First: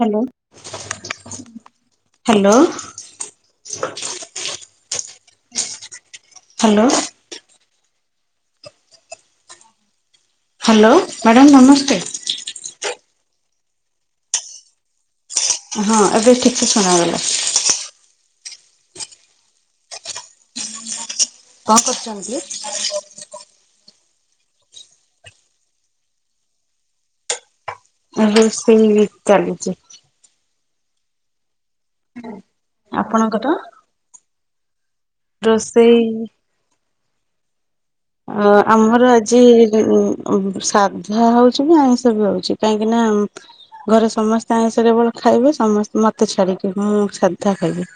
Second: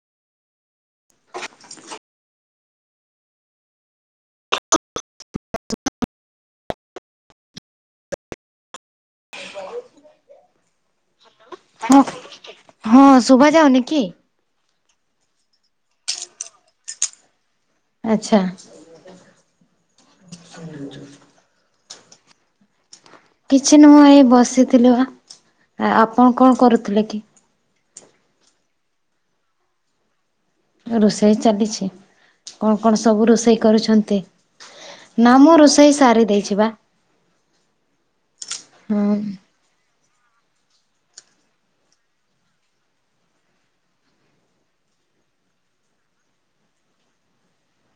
Hello. [inaudible] Hello. Hello. [unintelligible] Hello madam ହଁ ନମସ୍କାର। ହଁ ଶୁଭା ଯାଉନି କି? ହଁ ଏବେ ଠିକସେ ଶୁଣାଗଲା। ଆଚ୍ଛା। [inaudible] କଣ କରୁଚନ୍ତି? କିଛି ନୁହଁ ଏଇ ବସିଥିଲି ପା। ଆ-ଆପଣ କଣ କରୁଥିଲେ କି? ଆଉ ରୋଷେଇ ଚାଲିଚି। ରୋଷେଇ ଚାଲିଛି କଣ କଣ ସବୁ ଆପଣଙ୍କର? ରୋଷେଇ କରୁଛନ୍ତି? ନା ମୁଁ ରୋଷେଇ ସାରି ଦେଇଚି ପା। ଓ ଆମର ହଁ ଆଜି ଯୋଉ ସାଧା ହୋଉଚି ନା ଆଇଁଷ ବି ହୋଉଚି କାହିଁକି ନା ଉଁ ଘରେ ସମସ୍ତେ ଆଇଁଶ କେବଳ ଖାଇବେ ସମସ୍ତେ ମତେ ଛାଡିକି, ମୁଁ ସାଧା ଖାଇବି।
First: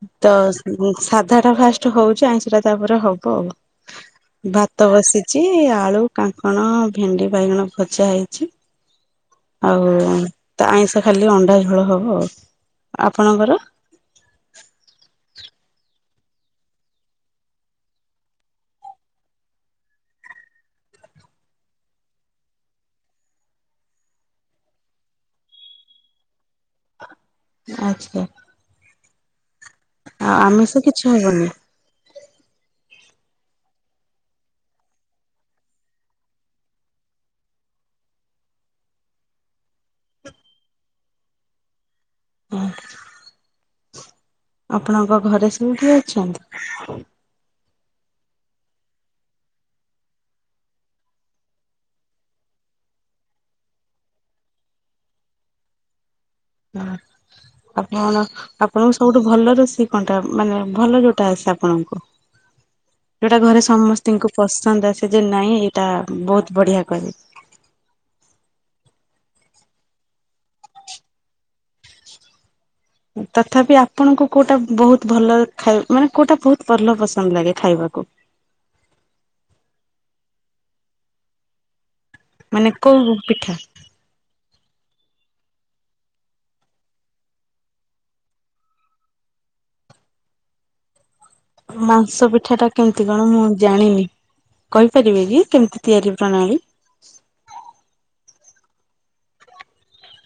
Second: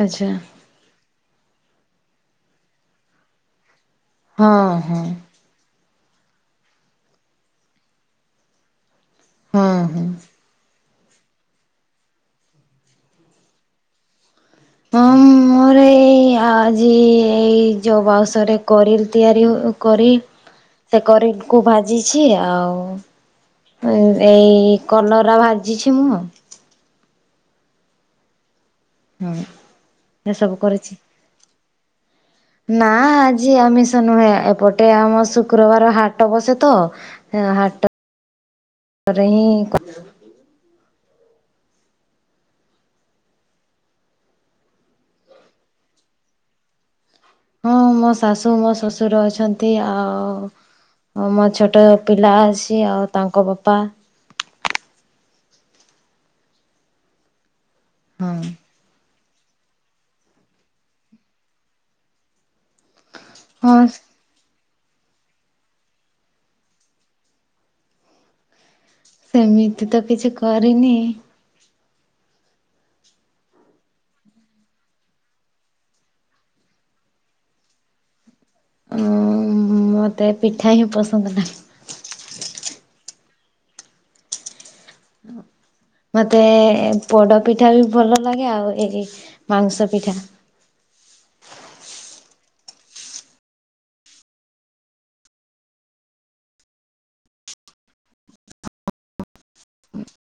ଆଚ୍ଛା ତ ସାଧା ଟା ଫାଷ୍ଟ ହଉଛି, ଆଇଁଶ ଟା ତାପରେ ହବ ଆଉ। ହଁ ଭାତ ହଁ। ବସିଛି ଆଳୁ, କାଙ୍କଣ, ଭେଣ୍ଡି, ବାଇଗଣ ଭଜା ହେଇଛି। ହଁ ଆଉ ହଁ। ତ ଆଇଁଷ ଖାଲି ଅଣ୍ଡା ଝୋଳ ହବ ଆଉ, ଆପଣଙ୍କର? ହଁ ମୋର ଏଇ ଆଜି ଏଇ ଯୋ ବସ୍ ରେ କରିଲ୍ ତିଆରି ହୋ କରି ସେ କରି କୁ ଭାଜିଛି ଆଉ ଏଇ କଲରା ଭାଜିଛି ମୁଁ ଆଉ ଆଚ୍ଛା ହଉ। ହୁଁ। ଆଉ ଆମିଷ କିଛି ହବନି? ନା ଆଜି ଆମିଷ ନୁହେଁ, ଏପଟେ ଆମ ଶୁକ୍ରବାର ହାଟ ବସେ ତ ହାଟ ରେ ହିଁ କ ଆପଣଙ୍କ ଘରେ ସବୁ କିଏ ଅଛନ୍ତି? ମୁଁ ମୋ ଶାଶୁ ମୋ ଶୋଶୁର ଅଛନ୍ତି ଆଉ ହଁ ମୋ ଛୋଟ ପିଲା ଅଛି ଆଉ ତାଙ୍କ ବାପା ହୁଁ, ଆପଣ ଆପ୍ ହଁ ଆପଣଙ୍କୁ ସବୁଠୁ ଭଲ ରୋଷେଇ କଣଟା ମାନେ ଭଲ ଯୋଉଟା ଆସେ ଆପଣଙ୍କୁ? ଯୋଉଟା ଘରେ ହଁ ସମସ୍ତିଙ୍କୁ ପସନ୍ଦ ଆସେ ଯେ ନାଇଁ ଏଇଟା ବହୁତ ବଢିଆ କରେ। ସେମିତି ତ କିଛି କରିନି। ତଥାପି ଆପଣଙ୍କୁ କୋଉଟା ବହୁତ ଭଲ ଖାଇ ମାନେ କୋଉଟା ବହୁତ ଭଲ ପସନ୍ଦ ଲାଗେ ଖାଇବାକୁ? ଉ-ଉ-ଉ ମତେ ପିଠା ହିଁ ପସନ୍ଦ ନାହିଁ। ମାନେ କଉ ପିଠା? ମତେ ଏ ପୋଡ ପିଠା ବି ଭଲ ଲାଗେ ଆଉ ଏଇ ମାଉଁଶ ପିଠା। ମାଂସ ପିଠା ଟା କେମତି କଣ ମୁଁ ଜାଣିନି। କହିପାରିବେ କି କେମିତି ତିଆରି ପ୍ରଣାଳୀ? [inaudible]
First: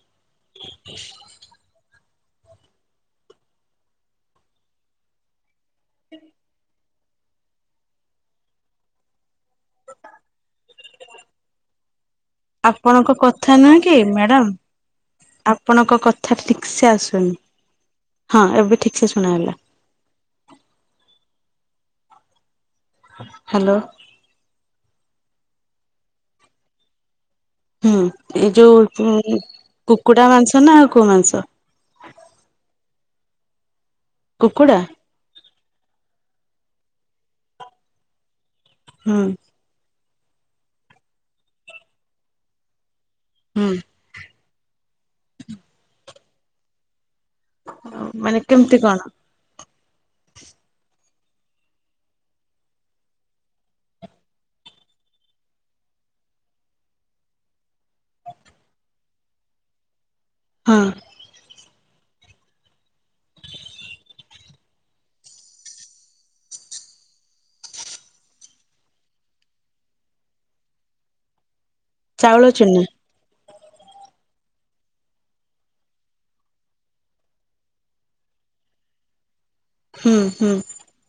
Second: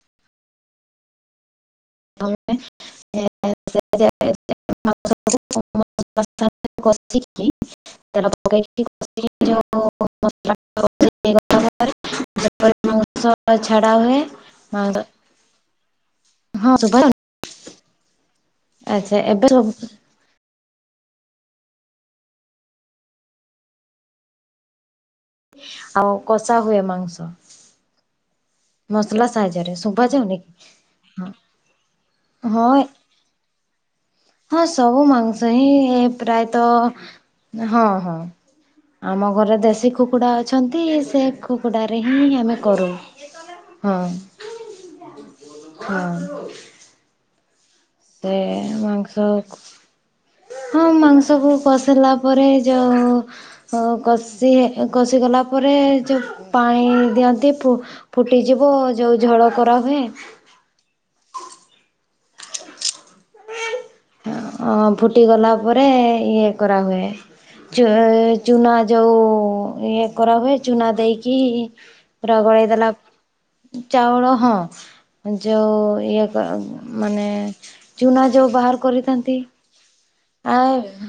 [inaudible] [inaudible] [unintelligible] [inaudible] [unintelligible] ଆପଣଙ୍କ ମାଂସ କଥା ନୁହେଁ ଛଡା କି ହୁଏ ମ୍ୟାଡାାମ? ମାଂସ ଆପଣଙ୍କ କଥା ଠିକ ହଁ ସେ ଶୁଭା ଆସୁନି, ହଁ! ଏବେ ଠିକ ସେ ଆଚ୍ଛା ଶୁଣା ଏବେ ଗଲା। ସବୁ ହ୍ୟାଲୋ। ଆଉ କଷା ହୁଏ ମାଂସ ହୁଁ, ଏଇ ଯୋଉ ମସଲା ସାହାଯ୍ୟରେ ଶୁଭା କୁକୁଡ଼ା ଯାଉନି କି? ମାଂସ ନା ଆଉ କୋଉ ମାଂସ? ହଁ, ଅ ହଁ, କୁକୁଡା ସବୁ ମାଂସ ହିଁ ପ୍ରାୟତଃ ହଁ, ହଁ। ହୁଁ ଆମ ଘରେ ଦେଶୀ କୁକୁଡା ଅଛନ୍ତି, ସେ କୁକୁଡ଼ା ରେ ହିଁ ଆମେ କରୁ। ହୁଁ ହଁ, ହଁ। ସେ ମାନେ ଏ କେମିତି କଣ ମାଂସ ହଁ ମାଂସକୁ କଷିଲା ପରେ ଯଉଁ ଉ ହଁ, କଷି କଷିଗଲା ପରେ ଯେଉଁ ପାଣି ଦିଅନ୍ତି, ଫୁ ଫୁଟିଯିବ ଯୋଉ ଝଳ କରାହୁଏ। ହଁ। ହଁ ଅ ଫୁଟିଗଲା ପରେ ଇଏ କରାହୁଏ। ଚୁ ଉ ଚୁନା ଯୋଉ ଇଏ କରାହୁଏ ଚୁନା ଦେଇକି ପୁରା ଚାଉଳ ଗଳେଇ ଚୁନା ଦେଲା, ଚାଉଳ ହଁ। ଯୋଉ ଉ ଇଏ ମାନେ ଚୁନା ଯୋଉ ବାହାର କରିଥାନ୍ତି। ହୁଁ ହୁଁ ଆ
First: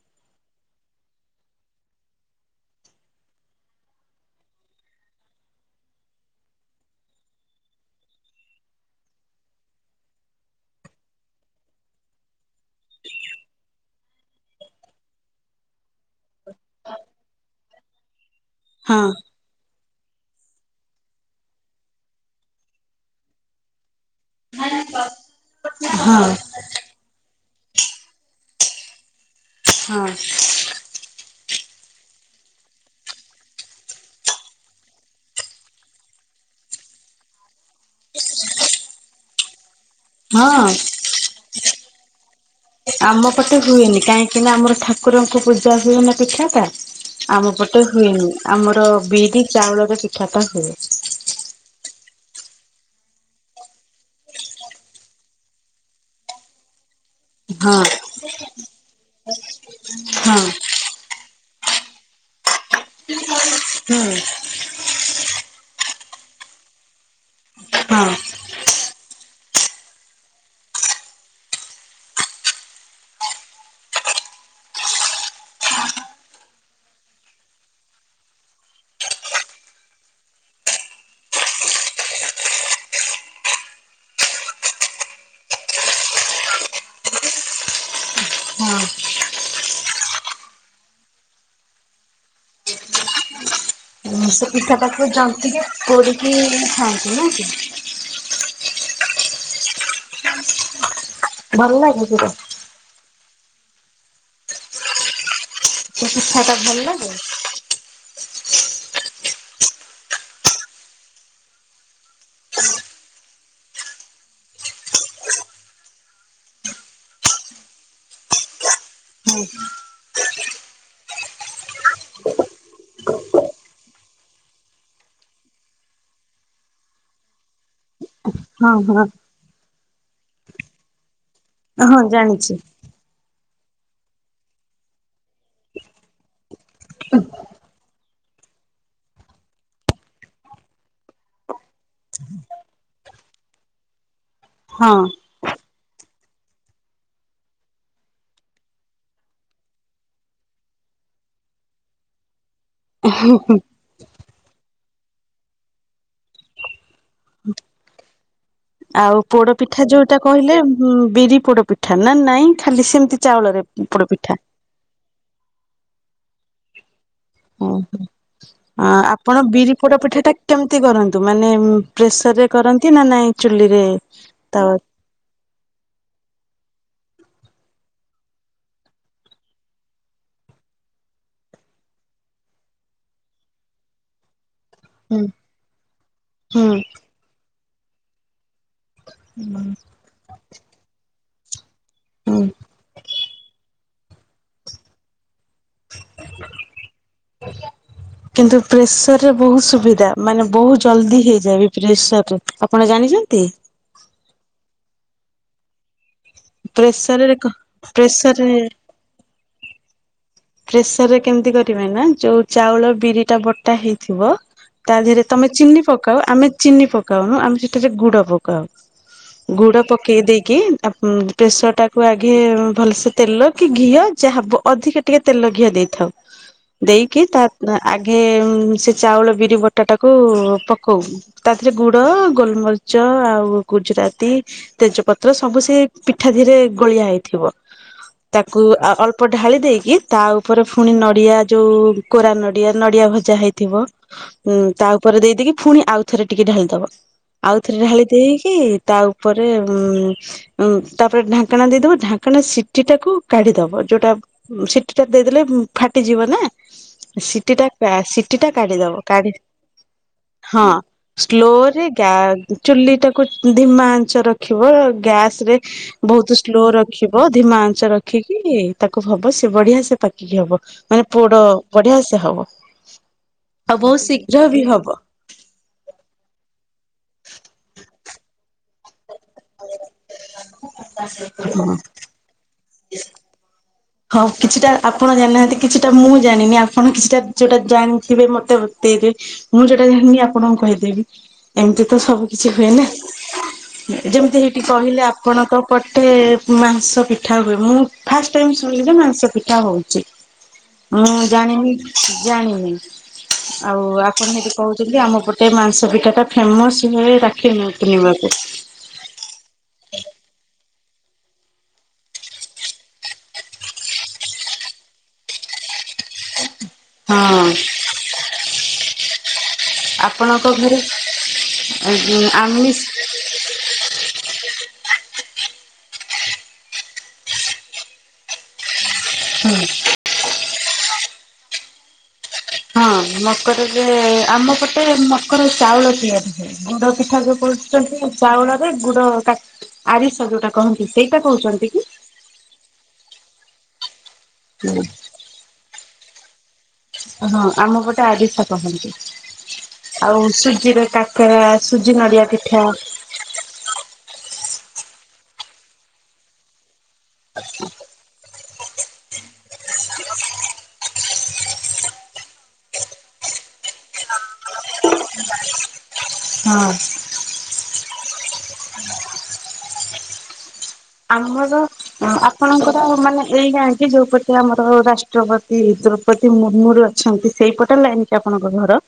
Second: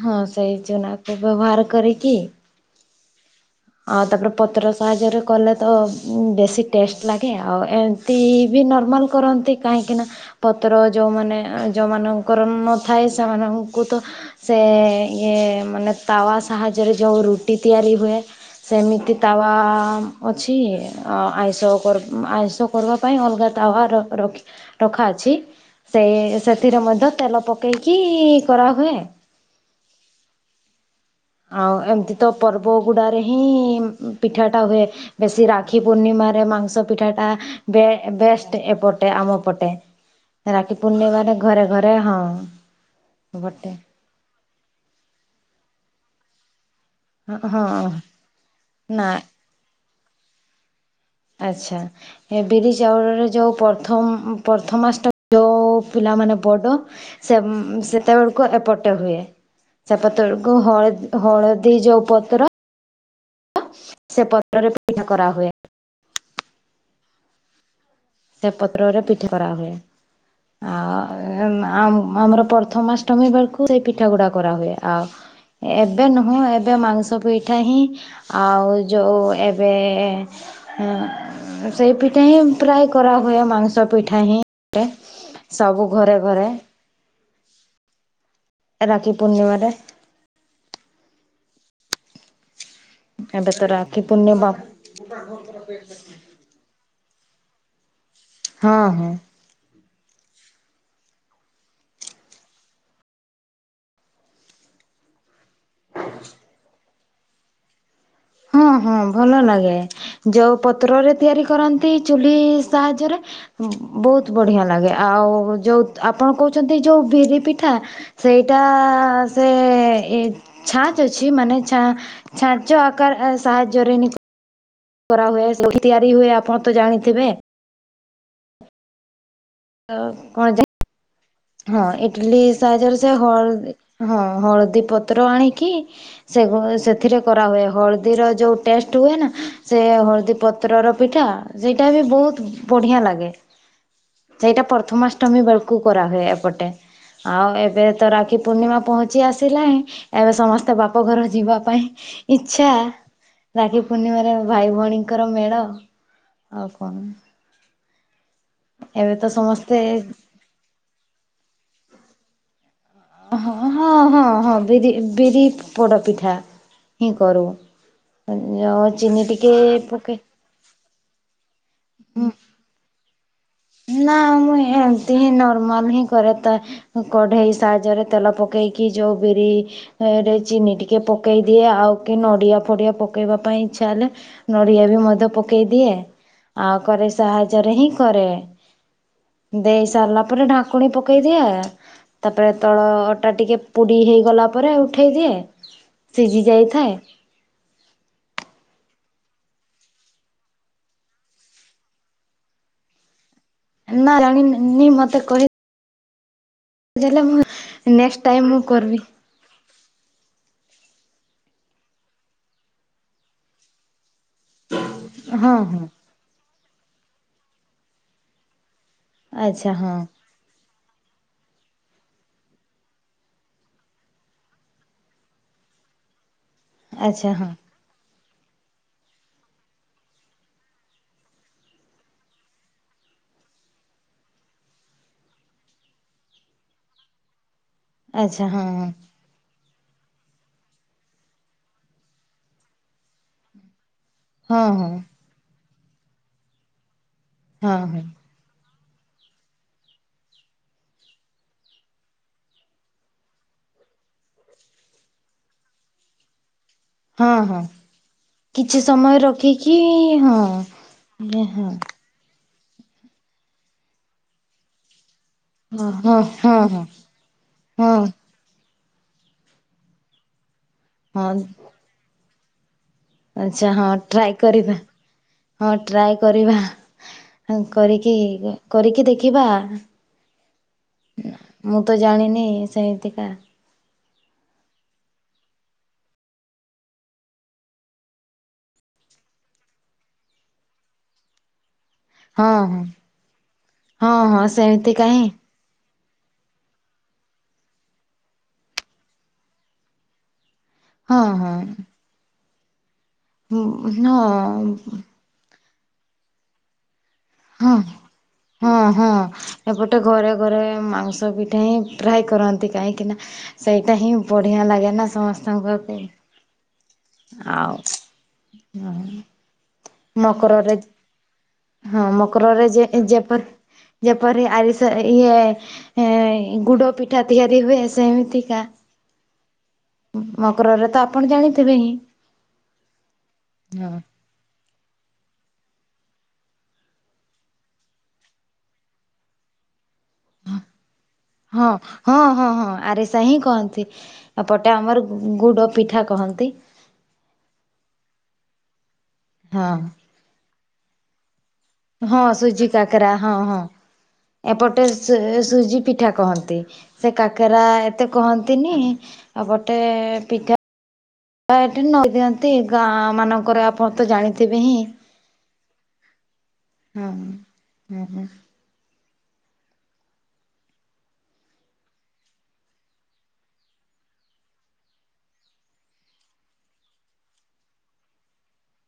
ହଁ ସେଇ ଚୁନାକୁ ବ୍ୟବହାର କରିକି ଆଉ ତାପରେ ପତ୍ର ସାହାଯ୍ୟରେ କଲେତ ବେଶୀ ଟେଷ୍ଟେ ଲାଗେ ଆଉ ଏ ତିବି ନର୍ମାଲ୍ କରନ୍ତି କାହିଁକିନା ପତ୍ର ଯୋଉମାନେ ଯୋଉମାନଙ୍କର ନଥାଏ ସେମାନଙ୍କୁ ତ ସେ ଇଏ ମାନେ ତାୱ ସାହାଯ୍ୟରେ ଯଉ ରୁଟି ତିଆରି ହୁଏ। ସେମିତି ତା ହଁ ଅ ଅଛି ଆଇଁଷ ଆଇଁଷ କରିବା ପାଇଁ ଅଲଗା ତାୱ ରଖି ରଖା ଅଛି ସେ ହଁ ସେଥିରେ ମଧ୍ୟ ତେଲ ପକେଇକି କରାହୁଏ। ହଁ। ଆଉ ଏମିତିତ ପର୍ବ ଗୁଡ଼ାରେହିଁ ପିଠାଟା ହୁଏ। ବେଶୀ ରାକ୍ଷୀ ପୂର୍ଣ୍ଣିମାରେ ମାଂସ ପିଠାଟା ବେ ବେଷ୍ଟେ ଏପଟେ ଆମ ପଟେ। ହଁ ରାକ୍ଷୀ ପୂର୍ଣ୍ଣିମାରେ ଘରେ ଘରେ ହଁ। ଆମ ପଟେ ଗୋଟେ ହୁଏନି କାହିଁକିନା ଆମର ଠାକୁରଙ୍କୁ ପୂଜା ହୁଏନା ପିଠାଟା ଆମ ହଁ ପଟେ ହୁଏନି ଆମର ନା ବିରି ଚାଉଳର ପିଠାଟା ହୁଏ। ଆଚ୍ଛା ଏ ବିରି ଚାଉଳରେ ଯେଉଁ ପ୍ରଥମ ପ୍ରଥମାଷ୍ଟମି ଯଉଁ ପିଲାମାନେ ବଡ ସେ ହଁ ସେତେବେଳକୁ ଏପଟେ ହୁଏ ସେପଟେ ହଁ ବେଳକୁ ହ ହଳଦୀ ଯୋଉ ପତ୍ର ହୁଁ ସେ ପତ୍ରରେ ପୀଠା କରାହୁଏ। ହଁ ସେପତ୍ରରେ ପିଠା କରାହୁଏ। ଆଉ ଆ ଆ ଆମର ପ୍ରଥମାଷ୍ଟମୀ ବେଳକୁ ସେଇ ପିଠା ଗୁଡ଼ା କରାହୁଏ ଆଉ ଏବେ ନୁହଁ ଏବେ ମାଂସ ପିଠା ହିଁ ଆଉ ଯୋଉ ଏବେ ସେଇ ପିଠା ହିଁ ପ୍ରାୟ କରାହୁଏ ମାଂସ ପିଠାହିଁ ହୁଏ ସବୁ ଘରେ ଘରେ। ହଁ ରାକ୍ଷୀ ପୂର୍ଣ୍ଣିମାରେ‌। ଏବେତ ରାକ୍ଷୀ ପୂର୍ଣ୍ଣିବ ତାକୁ ଜାନ୍ତିକି କୋରିକି ଖାଆନ୍ତିନାକି? ହଁ ହଁ। ଭଲ ଲାଗେ ପୁର? ସେପିଠାଟା ଭଲ ଲାଗେ? ହଁ ହଁ ଭଲ ଲାଗେ ଯୋଉ ପତ୍ରରେ ତିଆରି କରନ୍ତି ଚୁଲି ସାହାଯ୍ୟରେ ବହୁତ୍ ବଢ଼ିଆ ଲାଗେ ଆଉ ଯେଉ ଆପଣ କହୁଚନ୍ତି ଯଉଁ ବିରି ପିଠା ସେଇଟା ହଁ ସେ ଛାଞ୍ଚେ ଅଛି ମାନେ ଛାଞ୍ଚ କାର ସାହାଯ୍ୟରେ ନିି କରାହୁଏ ସବୁ ତିଆରି ହୁଏ ଆପଣତ ଜାଣିଥିବେ ହଁ ହଁ। ତ କଣ ଯ ହଁ ଇଟିଲି ସାହାଜରେ ସେ ହଳ ହଁ ହଳଦୀ ପତ୍ର ଆଣିକି ସେ ସେଥିରେ କରାହୁଏ ହଳଦୀର ଯେଉଁ ଟେଷ୍ଟେ ହୁଏନା ସେ ହଳଦୀ ପତ୍ରର ପିଠା ସେଇଟାବି ବହୁତ୍ ବଢ଼ିଆ ଲାଗେ ସେଇଟା ହଁ। ପ୍ରଥମାଷ୍ଟମୀ ବେଳକୁ କରାହୁଏ। ପଟେ ଆଉ ଏବେ ତ ରାକ୍ଷୀ ପୂର୍ଣ୍ଣିମା ପହଞ୍ଚି ଆସିଲାଣି। ଏବେ ସମସ୍ତେ ବାପଘର ଯିବା ପାଇଁ ଇଚ୍ଛା। ହୁଁ ହୁଁ। ରାକ୍ଷୀ ପୂର୍ଣ୍ଣିମାରେ ଭାଇ ଭଉଣୀଙ୍କର ମେଳ ଆଉ କଣ! ଏବେ ଆଉ ତ ପୋଡ ପିଠା ସମସ୍ତେ ଯୋଉଟା କହିଲେ ହୁଁ ବିରି ପୋଡ ପିଠା ନା ନାଇଁ ଖାଲି ସେମତି? ହଁ ହଁ ହଁ ହଁ ବିରି ବିରି ପୋଡ ପିଠା। ହିଁ କରୁ ଯୋଁଉ ଚିନି ଟିକେ ପକେଇ କେମତି କରନ୍ତୁ ମାନେ ପ୍ରେସର ରେ କରନ୍ତି ନା ନାଇଁ ଚୁଲିରେ ତାୱା ଏମନ୍ତି ହିଁ ନର୍ମାଲ୍ ହିଁ କରେ ତା କଢ଼େଇ ସାହାଯ୍ୟରେ ତେଲ ପକେଇକି ଯୋଉ ବିରି ରେ ଚିନି ଟିକେ ପକେଇ ଦିଏ ଆଉ କି ନଡିଆ ଫଡିଆ ପକେଇବା ପାଇଁ ଇଚ୍ଛା ହେଲେ ନଡ଼ିଆ ବି ହୁଁ ମଧ୍ୟ ପକେଇ ଦିଏ ଆଉ ହୁଁ। କରେଇ ସାହାଯ୍ୟରେ ହିଁ କରେ। ଦେଇ ସାରିଲା ପରେ ଢାଙ୍କୁଣୀ ପକେଇଦିଏ ତାପରେ ତଳ ଅଟା ଟିକେ ପୁଡ଼ି ହେଇଗଲା ପରେ ଉଠେଇ ଦିଏ ସିଜି ଯାଇଥାଏ। [unintelligible] କିନ୍ତୁ ପ୍ରେସର ରେ ବହୁତ ସୁବିଧା ମାନେ ବହୁତ ଜଲ୍ଦି ହେଇଯାଏ ବି ପ୍ରେସରରେ। ଆପଣ ଜାଣିଛନ୍ତି? ନା ରାଣୀ ନିଁ ନି ମତେ କହି ପ୍ରେସରରେ କ ନେକ୍ସଟ୍ ଟାଇମ୍ ପ୍ରେସରରେ ମୁଁ କରିବି। ପ୍ରେସର ରେ କେମତି କରିବେ ନା ଯୋଉ ଚାଉଳ ବିରି ଟା ବଟା ହେଇଥିବ ତା ଦିହେରେ ତମେ ହଁ ଚିନି ହଁ ପକାଅ ଆମେ ଚିନି ପକାଉନୁ ଆମେ ସେଠାରେ ଗୁଡ ପକାଉ। ଆଚ୍ଛା ଗୁଡ ହଁ ପକେଇ ଦେଇକି ତା ଉଁ ପ୍ରେସର ଟାକୁ ଆଘେ ଭଲସେ ତେଲ କି ଘିଅ ଯାହା ବ ଅଧିକା ଟିକେ ତେଲ ଘିଅ ଦେଇଥାଉ ଦେଇକି ଆଚ୍ଛା ତା ହଁ ଆଁ ଆଘେ ଉଁ ସେ ଚାଉଳ ବିରି ବଟାଟାକୁ ପକଉ। ତା ଧିରେ ଗୁଡ, ଗୋଲମରିଚ ଆଉ ଗୁଜୁରାତି ତେଜପତ୍ର ସବୁ ସେ ପିଠା ଧିରେ ଗୋଳିଆ ହେଇଥିବ। ଆଚ୍ଛା ତାକୁ ହଁ ହଁ। ଅ ଅଳ୍ପ ଢାଳି ଦେଇକି ତାଉପରେ ଫୁଣି ନଡିଆ ଯୋଉ କୋରା ନଡିଆ ନଡିଆ ଭଜା ହେଇଥିବ ହଁ ଉଁ ତା ହଁ ଉପରେ ଦେଇଦେଇକି ଫୁଣି ଆଉ ଥରେ ଟିକେ ଢାଳିଦବ ଆଉଥରେ ହଁ ହଁ ଢାଳି ଦେଇକି ତା ଉପରେ ଉଁ ଉଁ ତାପରେ ଢାଙ୍କେଣା ଦେଇଦବ ଢାଙ୍କେଣା ସିଟି ଟାକୁ କଢିଦବ ଯୋଉଟା ସି ଟିଟା ଦେଇଦେଲେ ଉଁ ଫାଟିଯିବ ନା। ହଁ ହଁ ସିଟିଟା କା ସିଟିଟା କିଛି କାଢିଦବ ସମୟ କାଢ଼ି ରଖିକି ହଁ ହଁ ହଁ ସ୍ଲୋରେ ଗ୍ୟା ଚୁଲିଟାକୁ ଧିମା ଆଞ୍ଚ ରଖିବ ଗ୍ୟାସରେ ହଁ ହଁ ବହୁତ ସ୍ଲୋ ହଁ ରଖିବ ଧିମା ଆଞ୍ଚ ହଁ। ରଖି କି ତାକୁ ହବ ସେ ବଢିଆ ସେ ପାକିକି ହବ ମାନେ ହଁ ପୋଡ ବଢିଆ ସେ ହବ। ଆଚ୍ଛା ଆଉ ହଁ ବହୁ ଟ୍ରାଏ ଶୀଘ୍ର ବି କରିବା ହବ। ହଁ ଟ୍ରାଏ କରିବା କରିକି କରିକି ଦେଖ ଖିବା ହଁ। ମୁଁ ତ ଜାଣିନି ସେମତିକା। ହଉ କିଛିଟା ଆପଣ ଜାଣିନାହାନ୍ତି କିଛିଟା ମୁଁ ଜାଣିନି ଆପଣ କିଛିଟା ଯୋଉଟା ଜାଣିଥିବେ ମତେ ବତେଇବେ। ମୁଁ ଯୋଉଟା ଜାଣିନି ଆପଣଙ୍କୁ କହିଦେବି। ଏମତି ତ ସବୁ ହଁ କିଛି ହଁ ହୁଏନା ହଁ ଯେମତି ହଁ ହେଇଟି ସେମିତି କହିଲେ କାହିଁ ଆପଣତ ପଟେ ମାଂସ ପିଠା ହୁଏ ମୁଁ ଫାଷ୍ଟ ଟାଇମ୍ ଶୁଣିଲି ଯେ ମାଂସ ପିଠା ହଉଚି ମୁଁ ହଁ ହଁ। ଜାଣିନି ଜାଣିନି। ଆଉ ଆପଣ ଯଦି ହଁ କହୁଛନ୍ତି ଆମପ ଟେ ମାଂସ ପିଠାଟା ଫେମସରେ ରାଖୀ ପୂର୍ଣ୍ଣ ହଁ ପୂର୍ଣ୍ଣିମାପାଇଁ। ହଁ ହଁ ଏପଟେ ଘରେ ଘରେ ମାଂସ ପିଠା ହିଁ ପ୍ରାୟ କରନ୍ତି କାହିଁକିନା। ସେଇଟା ହିଁ ବଢିଆ ଲାଗେ ନା ସମସ୍ତଙ୍କ ଘରପାଇଁ। ହଁ ଆଉ ନାହିଁ ମ। ଆପଣଙ୍କ ମକରରେ ଘରେ ହଁ ମକରରେ ଆମିଷ ଯେ ଏଁ ଯେପରି। ଯେପରି ଆରିସା ଇଏ। ହେ ଗୁଡପିଠା ତିଆରି ହୁଏ ସେମତିକା। ହୁଁ। ଉଁ ମକରରେ ତ ଆପଣ ଜାଣିଥିବେ ହିଁ। ହଁ ମକରରେ ହଁ ଆମପଟେ ମକର ଚାଉଳ ତିଆରି ହୁଏ। ଗୁଡପିଠା ଯୋଉ କରୁଛନ୍ତି ଚାଉଳରେ ଗୁଡ କାକ୍ ଆରି ସା ଯୋଉଟା କହନ୍ତି ସେଇଟା ହଁ କହୁଛନ୍ତି କି? ହଁ ହଁ ହଁ ଆରିସା ହିଁ କହନ୍ତି ଏପଟେ ଆମର ଗୁଡ଼ପିଠା କହନ୍ତି ହଁ ଆମପଟେ ଆରିସା କହନ୍ତି। ହଁ। ଆଉ ସୁଜିରେ କା କେରା ସୁଜି। ହଁ ନଡିଆ ପିଠା ସୁଜି କାକ୍ କେରା ହଁ ହଁ ଏପଟେ ସୁଜି ପିଠା କହନ୍ତି। ସେ କାକେରା ଏତେ କହନ୍ତିନି ଏପଟେ ପିଠା। ବା ଏଠି ନଈଦିଅନ୍ତି ଗାଁ ମାନଙ୍କରେ ଆପଣ ତ ଜାଣିଥିବେ ହିଁ। [unintelligible] ହଁ। ହଁ ହଁ ହଁ। [inaudible] ଆମର। ଆପଣଙ୍କର ମାନେ ଏଇ ଗାଁ କି ଯୋଉପଟେ ଆମର ରାଷ୍ଟ୍ରପତି ଦ୍ରୋ ପତି ମୁର୍ମୁରୁ ଅଛନ୍ତି ସେଇପଟେ ଲାଇନ କି ଆପଣଙ୍କ ଘର?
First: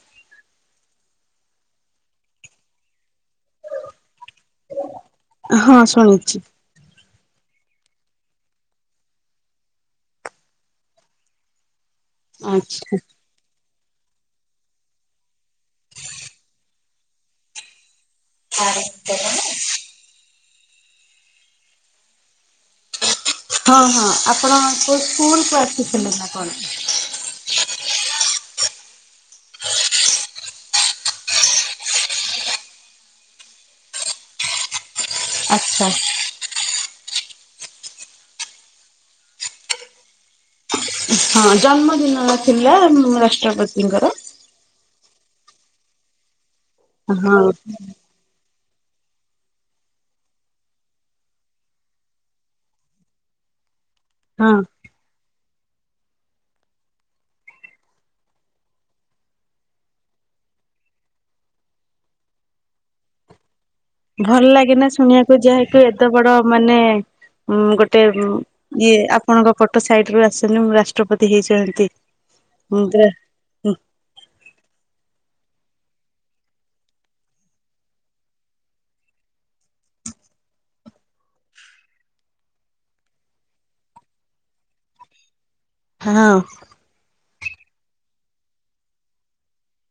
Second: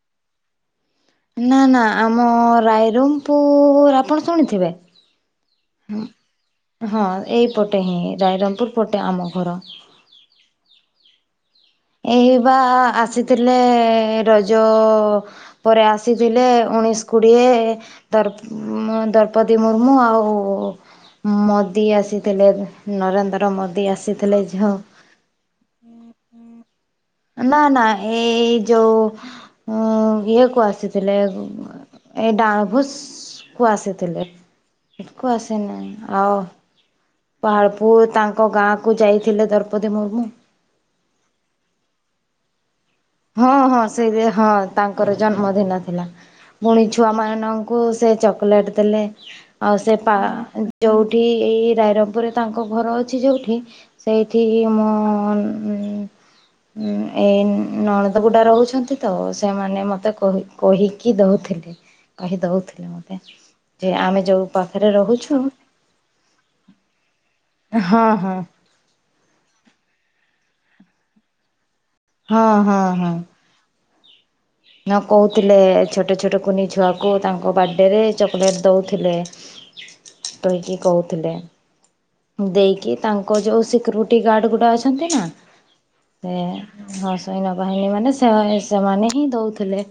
ନା ନା ଆମ ରାଇରଙ୍ଗପୁର ଆପଣ ଶୁଣିଥିବେ। ହଁ ଶୁଣୁଛି। ହଁ ଏଇପଟେ ହିଁ ରାଇରଙ୍ଗପୁର ପଟେ ଆମ ଘର। ଏ ବା ଆଚ୍ଛା ଆସି ଥିଲେ ରଜ ପରେ ଆସିଥିଲେ ଉଣେଇଶ କୁଡ଼ିଏ। ଦର୍ପ ମାନେ ଦ୍ରପଦୀ ମୁ ର୍ମୁ ଆଉ ମୋଦି ଆସିଥିଲେ ନରେନ୍ଦ୍ର। ହଁ ମୋଦି ହଁ ଆସିଥିଲେ ଆପଣ ଯୋଉ କୋଉ ସ୍କୁଲକୁ ଆସିଥିଲେ ନା କଣ। ନା ନା ଏଇ ଯୋଉ ଉଁ ଇଏ କୁ ଆସିଥିଲେ। ଏ ଡାଣଭୋଜ କୁ ଆସିଥିଲେ ଏକୁ ଆଚ୍ଛା ଆସିନାଇଁ ଆଉ। ପାହାଳପୁର ତାଙ୍କ ଗାଁ କୁ ଯାଇଥିଲେ ଦ୍ରୌପଦୀ ମୁର୍ମୁ। ହଁ ଜନ୍ମଦିନ ଥିଲା ହଁ ହଁ ରାଷ୍ଟ୍ରପତିଙ୍କର। ସେଇ ହଁ ତାଙ୍କର ଜନ୍ମଦିନ ଥିଲା ମୁଣି ହଁ ଛୁଆମାନଙ୍କୁ ସେ ଚକଲେଟ୍ ଦେଲେ। ଆଉ ସେ ପା ଯୋଉଠି ଏଇ ରାଇରଙ୍ଗପୁରରେ ତାଙ୍କ ଘର ଅଛି ଯୋଉଠି। ହଁ ସେଇଠିକି ମୁଁ ଏଇ ନଣଦଗୁଡ଼ା ରହୁଛନ୍ତି ତ ସେମାନେ ମତେ କହି କହିକି ଦଉଥିଲେ। କହିଦଉଥିଲେ ମୋତେ। ଭଲ ଲାଗେନା ଶୁଣିବାକୁ ଯେହେତୁ ଏତେ ବଡ଼ ମାନେ ଗୋଟେ ହଁ ହଁ ଇଏ ଆପଣଙ୍କ ପଟୋ ସାଇଟ ରୁ ଆସନି ମୁଁ ରାଷ୍ଟ୍ରପତି ହେଇଛନ୍ତି। ହଁ ହଁ ହଁ କହୁଥିଲେ ଛୋଟ ଛୋଟ କୁନି ଛୁଆକୁ ତାଙ୍କ ବାର୍ଥଡେରେ ଚକୋଲେଟ୍ ଦେଉଥିଲେ। ତଇକି କହୁଥିଲେ। ଦେଇକି ତାଙ୍କ ଯୋଉ ସିକ୍ୟୁରିଟି ଗାର୍ଡ ଗୁଡା ଅଛନ୍ତି ନା ସେ ହଁ ହଁ ସୈନ୍ୟ ବାହିନୀ ମାନେ ସେ ସେମାନେ ହିଁ ଦଉଥିଲେ।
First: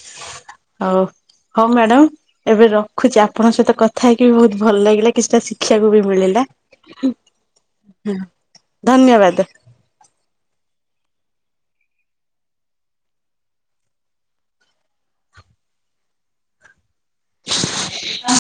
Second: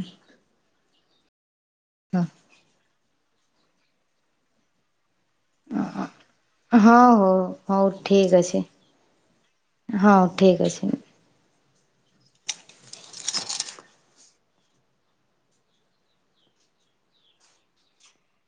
ହ ହଉ ହଉ ମ୍ୟାଡାମ ଏବେ ରଖୁଛି ଆପଣଙ୍କ ସହିତ କଥା ହେଇକି ବହୁତ ଭଲ ଲାଗିଲା। କିଛିଟା ସି ଶିକ୍ଷାକୁ ବି ମିଳିଲା ହଉ ହଉ ଠିକ ଅଛି। ଧନ୍ୟବାଦ। ହଁ ଠିକ୍ ଅଛି। [unintelligible]